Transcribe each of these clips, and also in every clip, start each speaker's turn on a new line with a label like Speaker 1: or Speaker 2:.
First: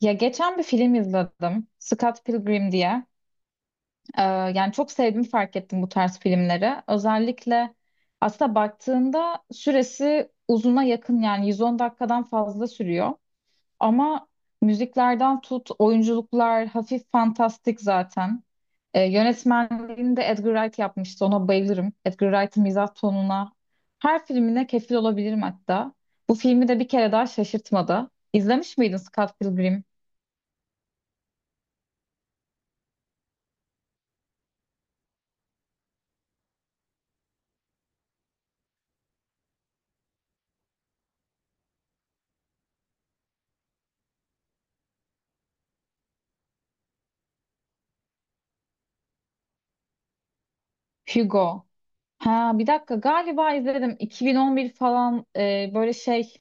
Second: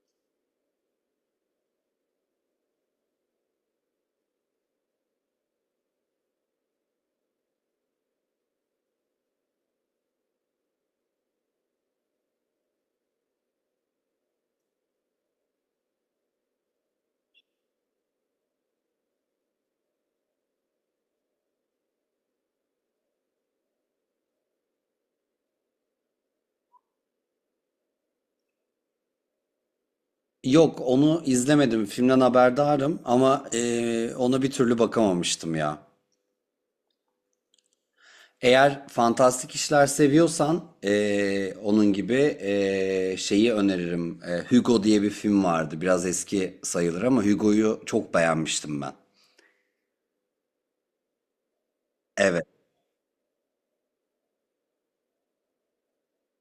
Speaker 1: Ya geçen bir film izledim. Scott Pilgrim diye. Yani çok sevdiğimi fark ettim bu tarz filmleri. Özellikle aslında baktığında süresi uzuna yakın, yani 110 dakikadan fazla sürüyor. Ama müziklerden tut, oyunculuklar hafif fantastik zaten. Yönetmenliğini de Edgar Wright yapmıştı. Ona bayılırım. Edgar Wright'ın mizah tonuna her filmine kefil olabilirim hatta. Bu filmi de bir kere daha şaşırtmadı. İzlemiş miydin Scott Pilgrim?
Speaker 2: Yok, onu izlemedim. Filmden haberdarım ama ona bir türlü bakamamıştım ya. Eğer fantastik işler seviyorsan onun gibi şeyi öneririm. Hugo diye bir film vardı. Biraz eski sayılır ama Hugo'yu çok beğenmiştim ben.
Speaker 1: Hugo.
Speaker 2: Evet.
Speaker 1: Ha bir dakika, galiba izledim 2011 falan, böyle şey,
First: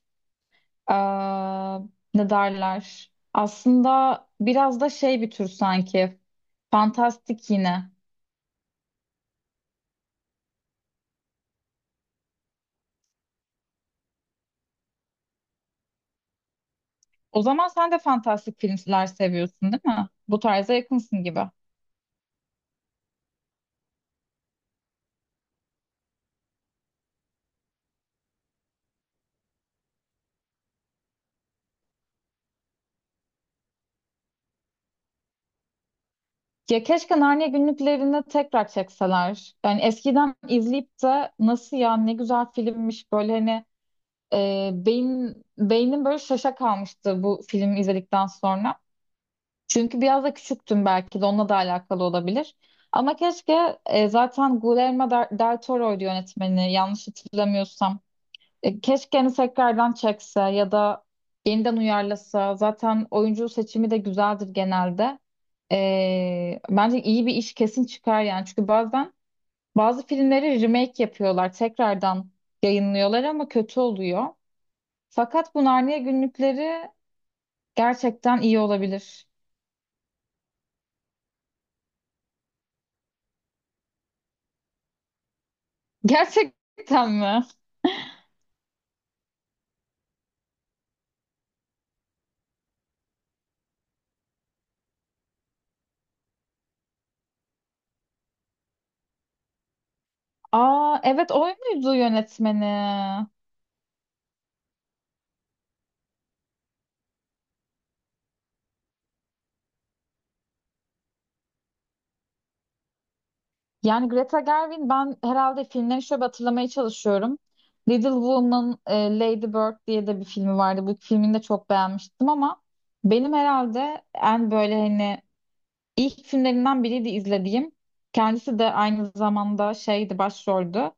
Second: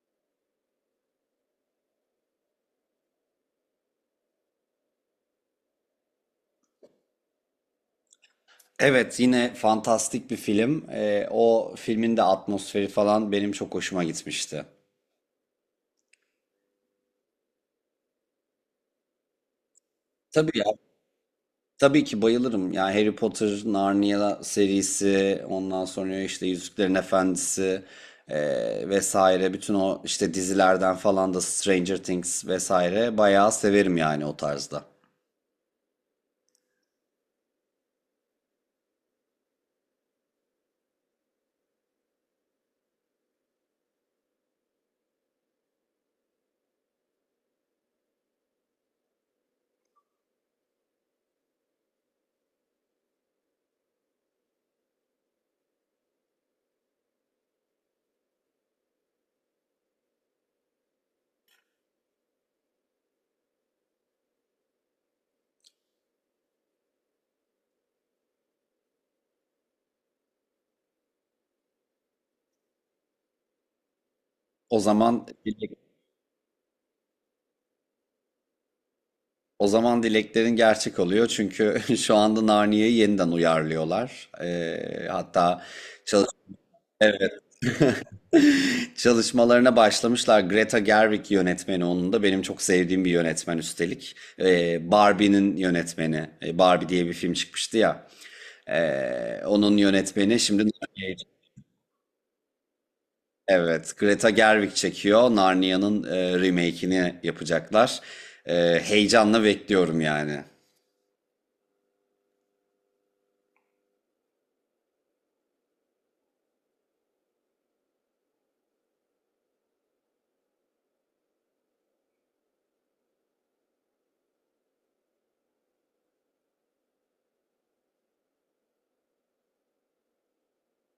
Speaker 1: aa, ne derler, aslında biraz da şey, bir tür sanki fantastik yine.
Speaker 2: Evet, yine fantastik bir film. O filmin de atmosferi falan benim çok hoşuma gitmişti.
Speaker 1: O zaman sen de fantastik filmler seviyorsun değil mi, bu
Speaker 2: Tabii ya.
Speaker 1: tarza yakınsın gibi.
Speaker 2: Tabii ki bayılırım. Yani Harry Potter, Narnia serisi, ondan sonra işte Yüzüklerin Efendisi, vesaire. Bütün o işte dizilerden falan da Stranger Things vesaire bayağı severim yani o tarzda.
Speaker 1: Ya keşke Narnia günlüklerini tekrar çekseler. Yani eskiden izleyip de nasıl ya, ne güzel filmmiş böyle hani. E, beyin beynim böyle şaşa kalmıştı bu filmi izledikten sonra. Çünkü biraz da küçüktüm, belki de onunla da alakalı olabilir. Ama keşke, zaten Guillermo del Toro'ydu yönetmeni yanlış hatırlamıyorsam. Keşke hani tekrardan çekse ya da yeniden uyarlasa. Zaten oyuncu seçimi de güzeldir genelde. Bence iyi bir iş kesin çıkar yani. Çünkü bazen bazı filmleri remake yapıyorlar. Tekrardan yayınlıyorlar ama kötü oluyor.
Speaker 2: O zaman
Speaker 1: Fakat bu
Speaker 2: dilek-
Speaker 1: Narnia günlükleri gerçekten iyi olabilir.
Speaker 2: o zaman dileklerin gerçek oluyor çünkü şu anda Narnia'yı yeniden uyarlıyorlar. Hatta çalış
Speaker 1: Gerçekten
Speaker 2: evet
Speaker 1: mi?
Speaker 2: çalışmalarına başlamışlar. Greta Gerwig yönetmeni onun da. Benim çok sevdiğim bir yönetmen üstelik. Barbie'nin yönetmeni. Barbie diye bir film çıkmıştı ya. Onun yönetmeni şimdi
Speaker 1: Aa evet, o muydu yönetmeni?
Speaker 2: Evet, Greta Gerwig çekiyor. Narnia'nın remake'ini yapacaklar. Heyecanla bekliyorum yani.
Speaker 1: Yani Greta Gerwig, ben herhalde filmlerini şöyle bir hatırlamaya çalışıyorum. Little Woman, Lady Bird diye de bir filmi vardı. Bu filmini de çok beğenmiştim ama benim herhalde en böyle hani ilk filmlerinden biriydi izlediğim. Kendisi de aynı zamanda şeydi, başroldü.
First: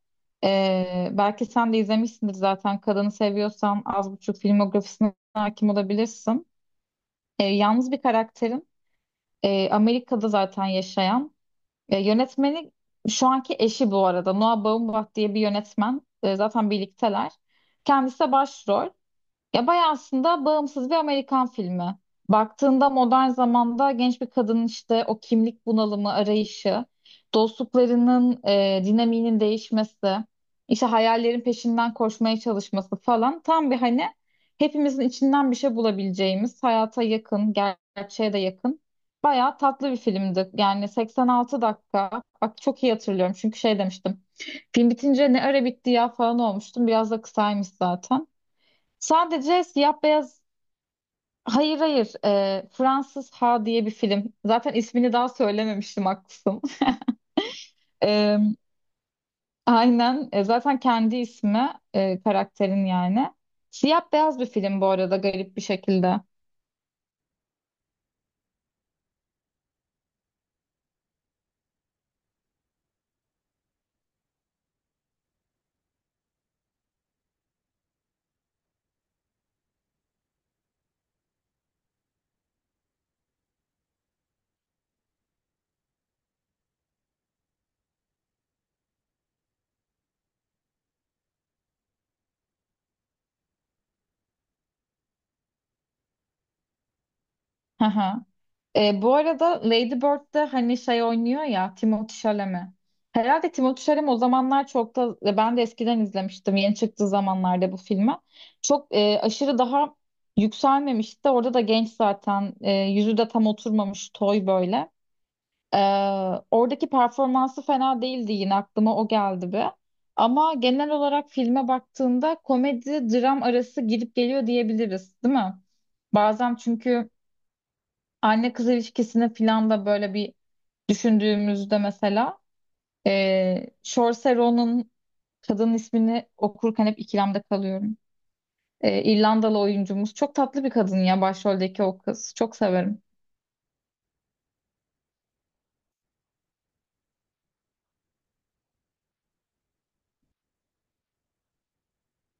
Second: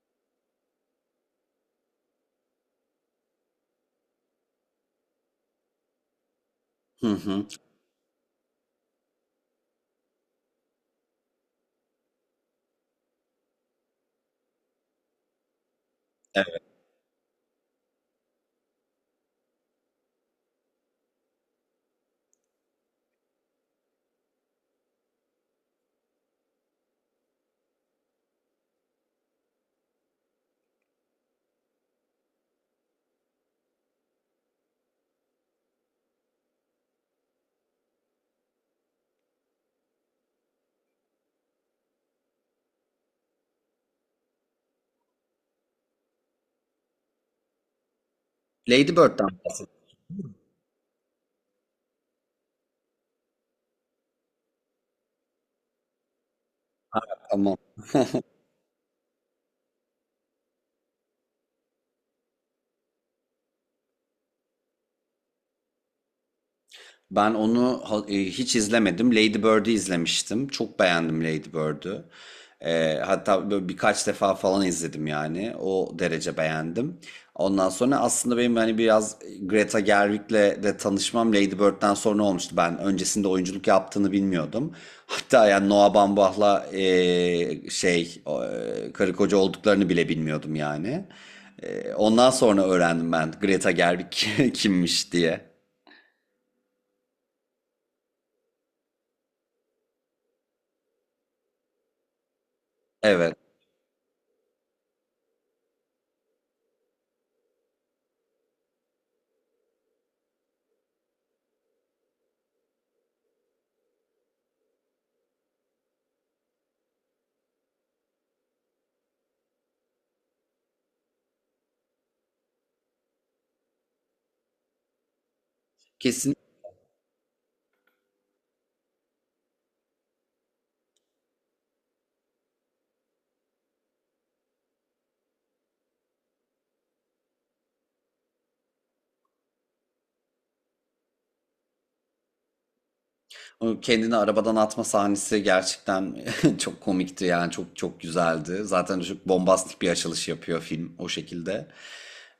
Speaker 1: Belki sen de izlemişsindir zaten. Kadını seviyorsan az buçuk filmografisine hakim olabilirsin.
Speaker 2: Hı hı.
Speaker 1: Yalnız bir karakterin, Amerika'da zaten yaşayan. Ya yönetmeni şu anki eşi bu arada. Noah Baumbach diye bir yönetmen.
Speaker 2: Evet.
Speaker 1: Zaten birlikteler. Kendisi de başrol. Ya bayağı aslında bağımsız bir Amerikan filmi. Baktığında modern zamanda genç bir kadının işte o kimlik bunalımı, arayışı, dostluklarının dinamiğinin değişmesi, işte hayallerin peşinden koşmaya çalışması falan, tam bir hani hepimizin içinden bir şey bulabileceğimiz, hayata yakın, gerçeğe de yakın. Bayağı tatlı bir filmdi. Yani 86 dakika. Bak çok iyi hatırlıyorum çünkü şey demiştim. Film bitince "ne ara bitti ya" falan olmuştum. Biraz da kısaymış zaten.
Speaker 2: Lady Bird'den
Speaker 1: Sadece siyah beyaz. Hayır hayır, Fransız Ha diye bir film. Zaten ismini daha söylememiştim, haklısın.
Speaker 2: ama
Speaker 1: E, aynen. Zaten kendi ismi, karakterin yani. Siyah beyaz bir film bu arada, garip bir şekilde.
Speaker 2: Ben onu ha- e, hiç izlemedim. Lady Bird'ü izlemiştim. Çok beğendim Lady Bird'ü. Hatta böyle birkaç defa falan izledim yani. O derece beğendim. Ondan sonra aslında benim hani biraz Greta Gerwig'le de tanışmam Lady Bird'den sonra olmuştu. Ben öncesinde oyunculuk yaptığını bilmiyordum. Hatta yani Noah Baumbach'la karı koca olduklarını bile bilmiyordum yani. Ondan sonra öğrendim ben Greta Gerwig kimmiş diye.
Speaker 1: Hı hı. Bu arada Lady Bird'de hani şey oynuyor ya, Timothée Chalamet.
Speaker 2: Evet.
Speaker 1: Herhalde Timothée Chalamet o zamanlar çok da, ben de eskiden izlemiştim yeni çıktığı zamanlarda bu filmi. Çok, aşırı daha yükselmemişti. Orada da genç zaten, yüzü de tam oturmamış, toy böyle. E, Oradaki performansı fena değildi, yine aklıma o geldi bir. Ama genel olarak filme baktığında komedi dram arası gidip geliyor diyebiliriz, değil mi? Bazen çünkü anne kız ilişkisine falan da böyle bir düşündüğümüzde, mesela Saoirse Ronan'ın, kadın ismini okurken hep ikilemde kalıyorum. İrlandalı oyuncumuz. Çok tatlı bir kadın ya, başroldeki o kız. Çok severim.
Speaker 2: O kendini arabadan atma sahnesi gerçekten çok komikti yani çok çok güzeldi. Zaten çok bombastik bir açılış yapıyor film o şekilde.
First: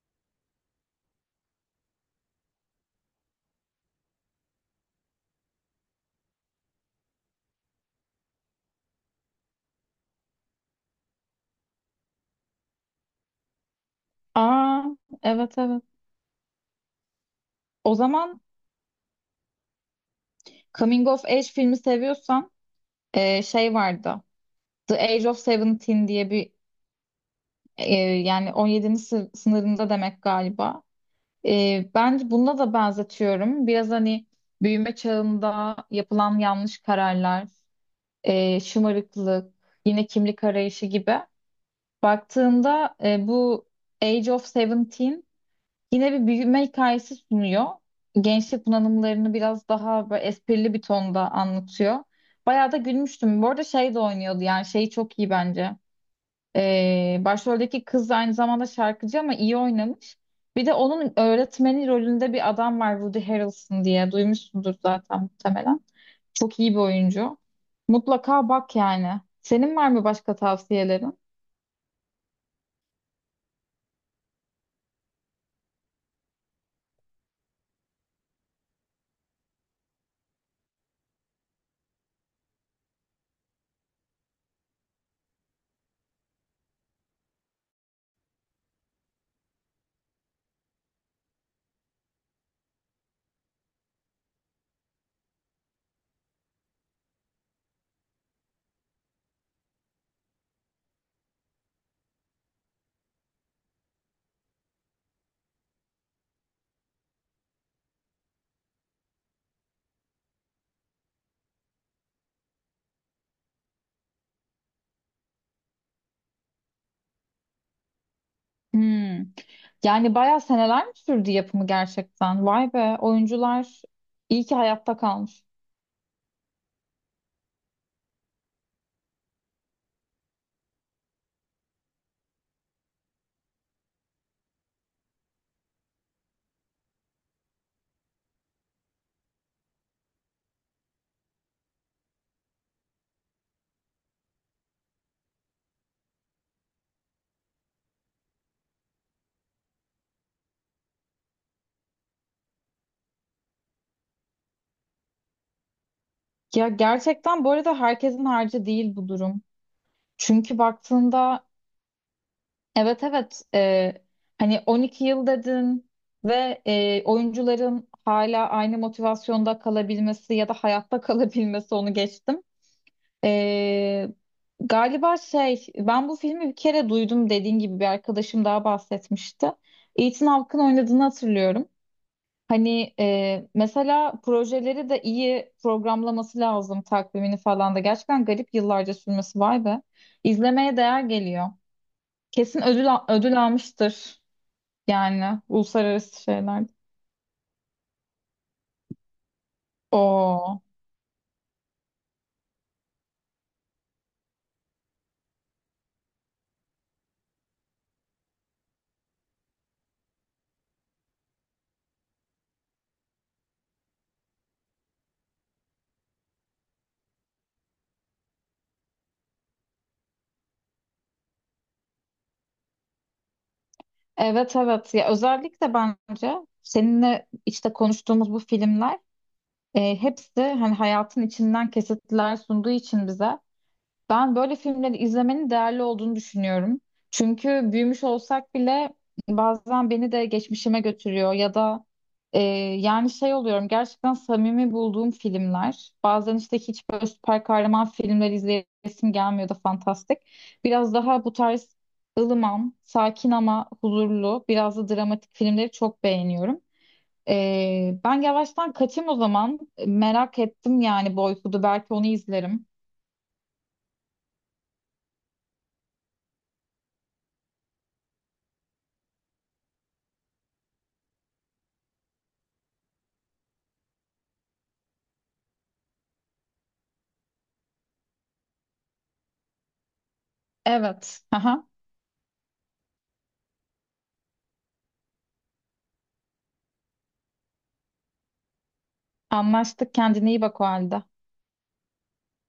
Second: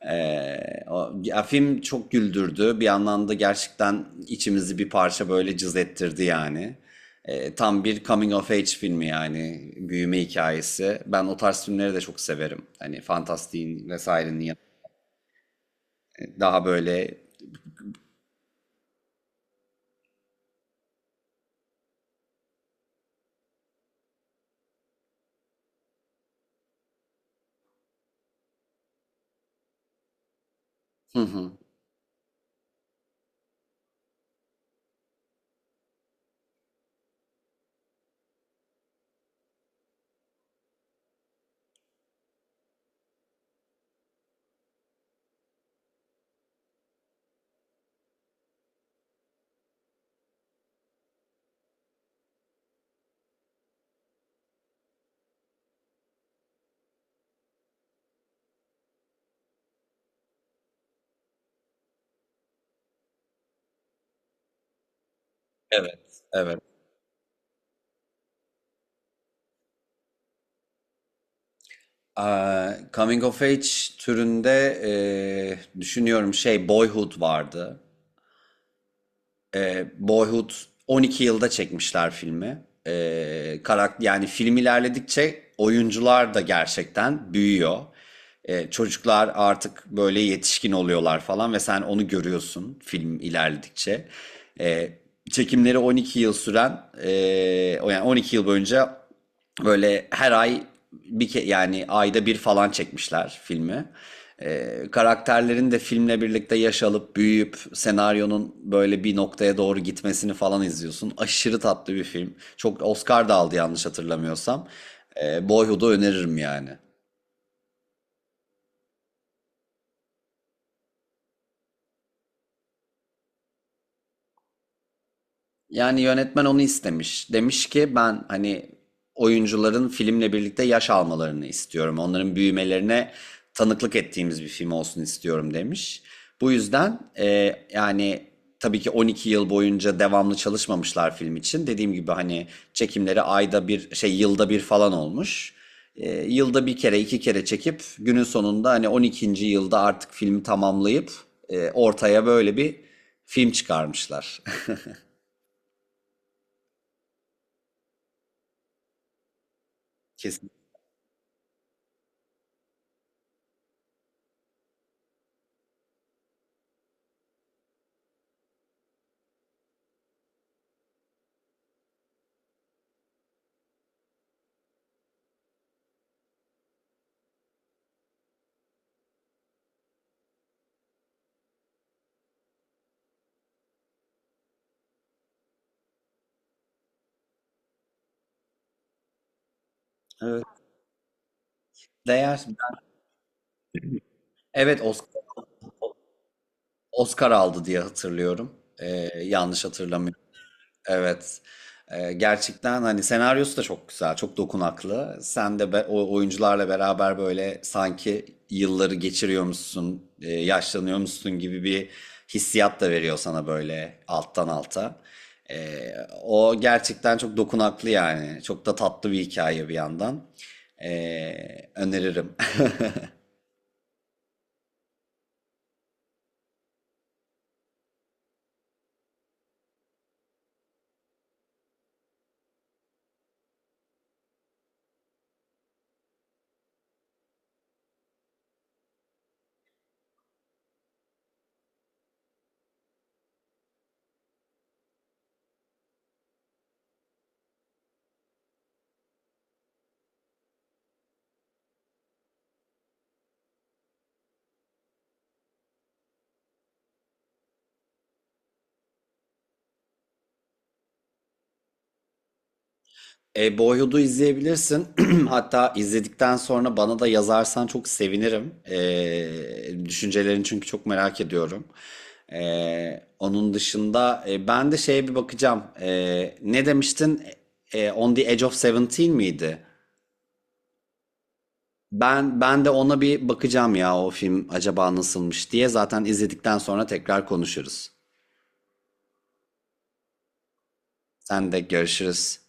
Speaker 2: Ya film çok güldürdü. Bir yandan da gerçekten içimizi bir parça böyle cız ettirdi yani. Tam bir coming of age filmi yani büyüme hikayesi. Ben o tarz filmleri de çok severim.
Speaker 1: Aa evet evet.
Speaker 2: Daha böyle.
Speaker 1: O zaman Coming of Age filmi seviyorsan, şey vardı. The Age of Seventeen diye bir, e, yani sınırında demek galiba.
Speaker 2: Hı hı.
Speaker 1: Ben bunda da benzetiyorum. Biraz hani büyüme çağında yapılan yanlış kararlar, şımarıklık, yine kimlik arayışı gibi. Baktığında bu Age of Seventeen yine bir büyüme hikayesi sunuyor. Gençlik bunalımlarını biraz daha böyle esprili bir tonda anlatıyor. Bayağı da gülmüştüm. Bu arada şey de oynuyordu yani, şeyi çok iyi bence. Başroldeki kız aynı zamanda şarkıcı ama iyi oynamış. Bir de onun öğretmeni rolünde bir adam var, Woody Harrelson diye, duymuşsundur zaten muhtemelen.
Speaker 2: Evet,
Speaker 1: Çok
Speaker 2: evet.
Speaker 1: iyi bir oyuncu. Mutlaka bak yani. Senin var mı başka tavsiyelerin?
Speaker 2: Aa, coming of age türünde düşünüyorum şey Boyhood vardı. E, Boyhood 12 yılda çekmişler filmi. E, karakter yani film ilerledikçe oyuncular da gerçekten büyüyor. Çocuklar artık böyle yetişkin oluyorlar falan ve sen onu görüyorsun film ilerledikçe. E, çekimleri 12 yıl süren e, o yani 12 yıl boyunca böyle her ay bir ke yani ayda bir falan çekmişler filmi. Karakterlerin de filmle birlikte yaş alıp büyüyüp senaryonun böyle bir noktaya doğru gitmesini falan izliyorsun. Aşırı tatlı bir film. Çok Oscar da aldı yanlış hatırlamıyorsam. Boyhood'u öneririm yani.
Speaker 1: Hmm. Yani bayağı seneler mi sürdü yapımı gerçekten? Vay be, oyuncular iyi ki hayatta kalmış.
Speaker 2: Yani yönetmen onu istemiş. Demiş ki ben hani oyuncuların filmle birlikte yaş almalarını istiyorum. Onların büyümelerine tanıklık ettiğimiz bir film olsun istiyorum demiş. Bu yüzden yani tabii ki 12 yıl boyunca devamlı çalışmamışlar film için. Dediğim gibi hani çekimleri ayda bir şey yılda bir falan olmuş. Yılda bir kere iki kere çekip günün sonunda hani 12'nci yılda artık filmi tamamlayıp ortaya böyle bir film çıkarmışlar.
Speaker 1: Ya gerçekten bu arada herkesin harcı değil bu durum.
Speaker 2: Kesin.
Speaker 1: Çünkü baktığında, evet evet. Hani 12 yıl dedin ve oyuncuların hala aynı motivasyonda kalabilmesi ya da hayatta kalabilmesi, onu geçtim. Ee, Galiba şey, ben bu filmi bir kere duydum, dediğin gibi bir arkadaşım daha bahsetmişti. Ethan Hawke'ın oynadığını hatırlıyorum. Hani mesela projeleri de iyi programlaması lazım, takvimini falan da. Gerçekten garip, yıllarca sürmesi, vay be.
Speaker 2: Evet.
Speaker 1: İzlemeye değer geliyor.
Speaker 2: Değer.
Speaker 1: Kesin ödül, ödül almıştır.
Speaker 2: Evet, Oscar,
Speaker 1: Yani uluslararası şeyler.
Speaker 2: Oscar aldı diye hatırlıyorum. Yanlış hatırlamıyorum.
Speaker 1: Oo.
Speaker 2: Evet. Gerçekten hani senaryosu da çok güzel, çok dokunaklı. O oyuncularla beraber böyle sanki yılları geçiriyormuşsun, yaşlanıyormuşsun gibi bir hissiyat da veriyor sana böyle alttan alta. Ee, o gerçekten çok dokunaklı yani. Çok da tatlı bir hikaye bir yandan. Öneririm.
Speaker 1: Evet evet. Ya özellikle bence seninle işte konuştuğumuz bu filmler, hepsi hani hayatın içinden kesitler sunduğu için bize. Ben böyle filmleri izlemenin değerli olduğunu düşünüyorum. Çünkü büyümüş olsak bile bazen beni de geçmişime götürüyor ya da, e, yani şey oluyorum gerçekten samimi bulduğum filmler. Bazen işte hiç böyle süper kahraman filmleri izleyesim gelmiyor da, fantastik. Biraz daha bu tarz ılıman, sakin ama huzurlu, biraz da dramatik filmleri çok beğeniyorum. Ben yavaştan kaçayım o zaman. Merak ettim yani Boyhood'u. Belki onu izlerim.
Speaker 2: Boyhood'u izleyebilirsin. Hatta izledikten sonra bana da yazarsan çok sevinirim. Düşüncelerini çünkü çok merak ediyorum. Onun dışında ben de şeye bir bakacağım. Ne demiştin? On the Edge of Seventeen miydi?
Speaker 1: Evet. Aha.
Speaker 2: Ben de ona bir bakacağım ya o film acaba nasılmış diye. Zaten izledikten sonra tekrar konuşuruz.
Speaker 1: Anlaştık. Kendine iyi bak o halde.
Speaker 2: Sen de görüşürüz.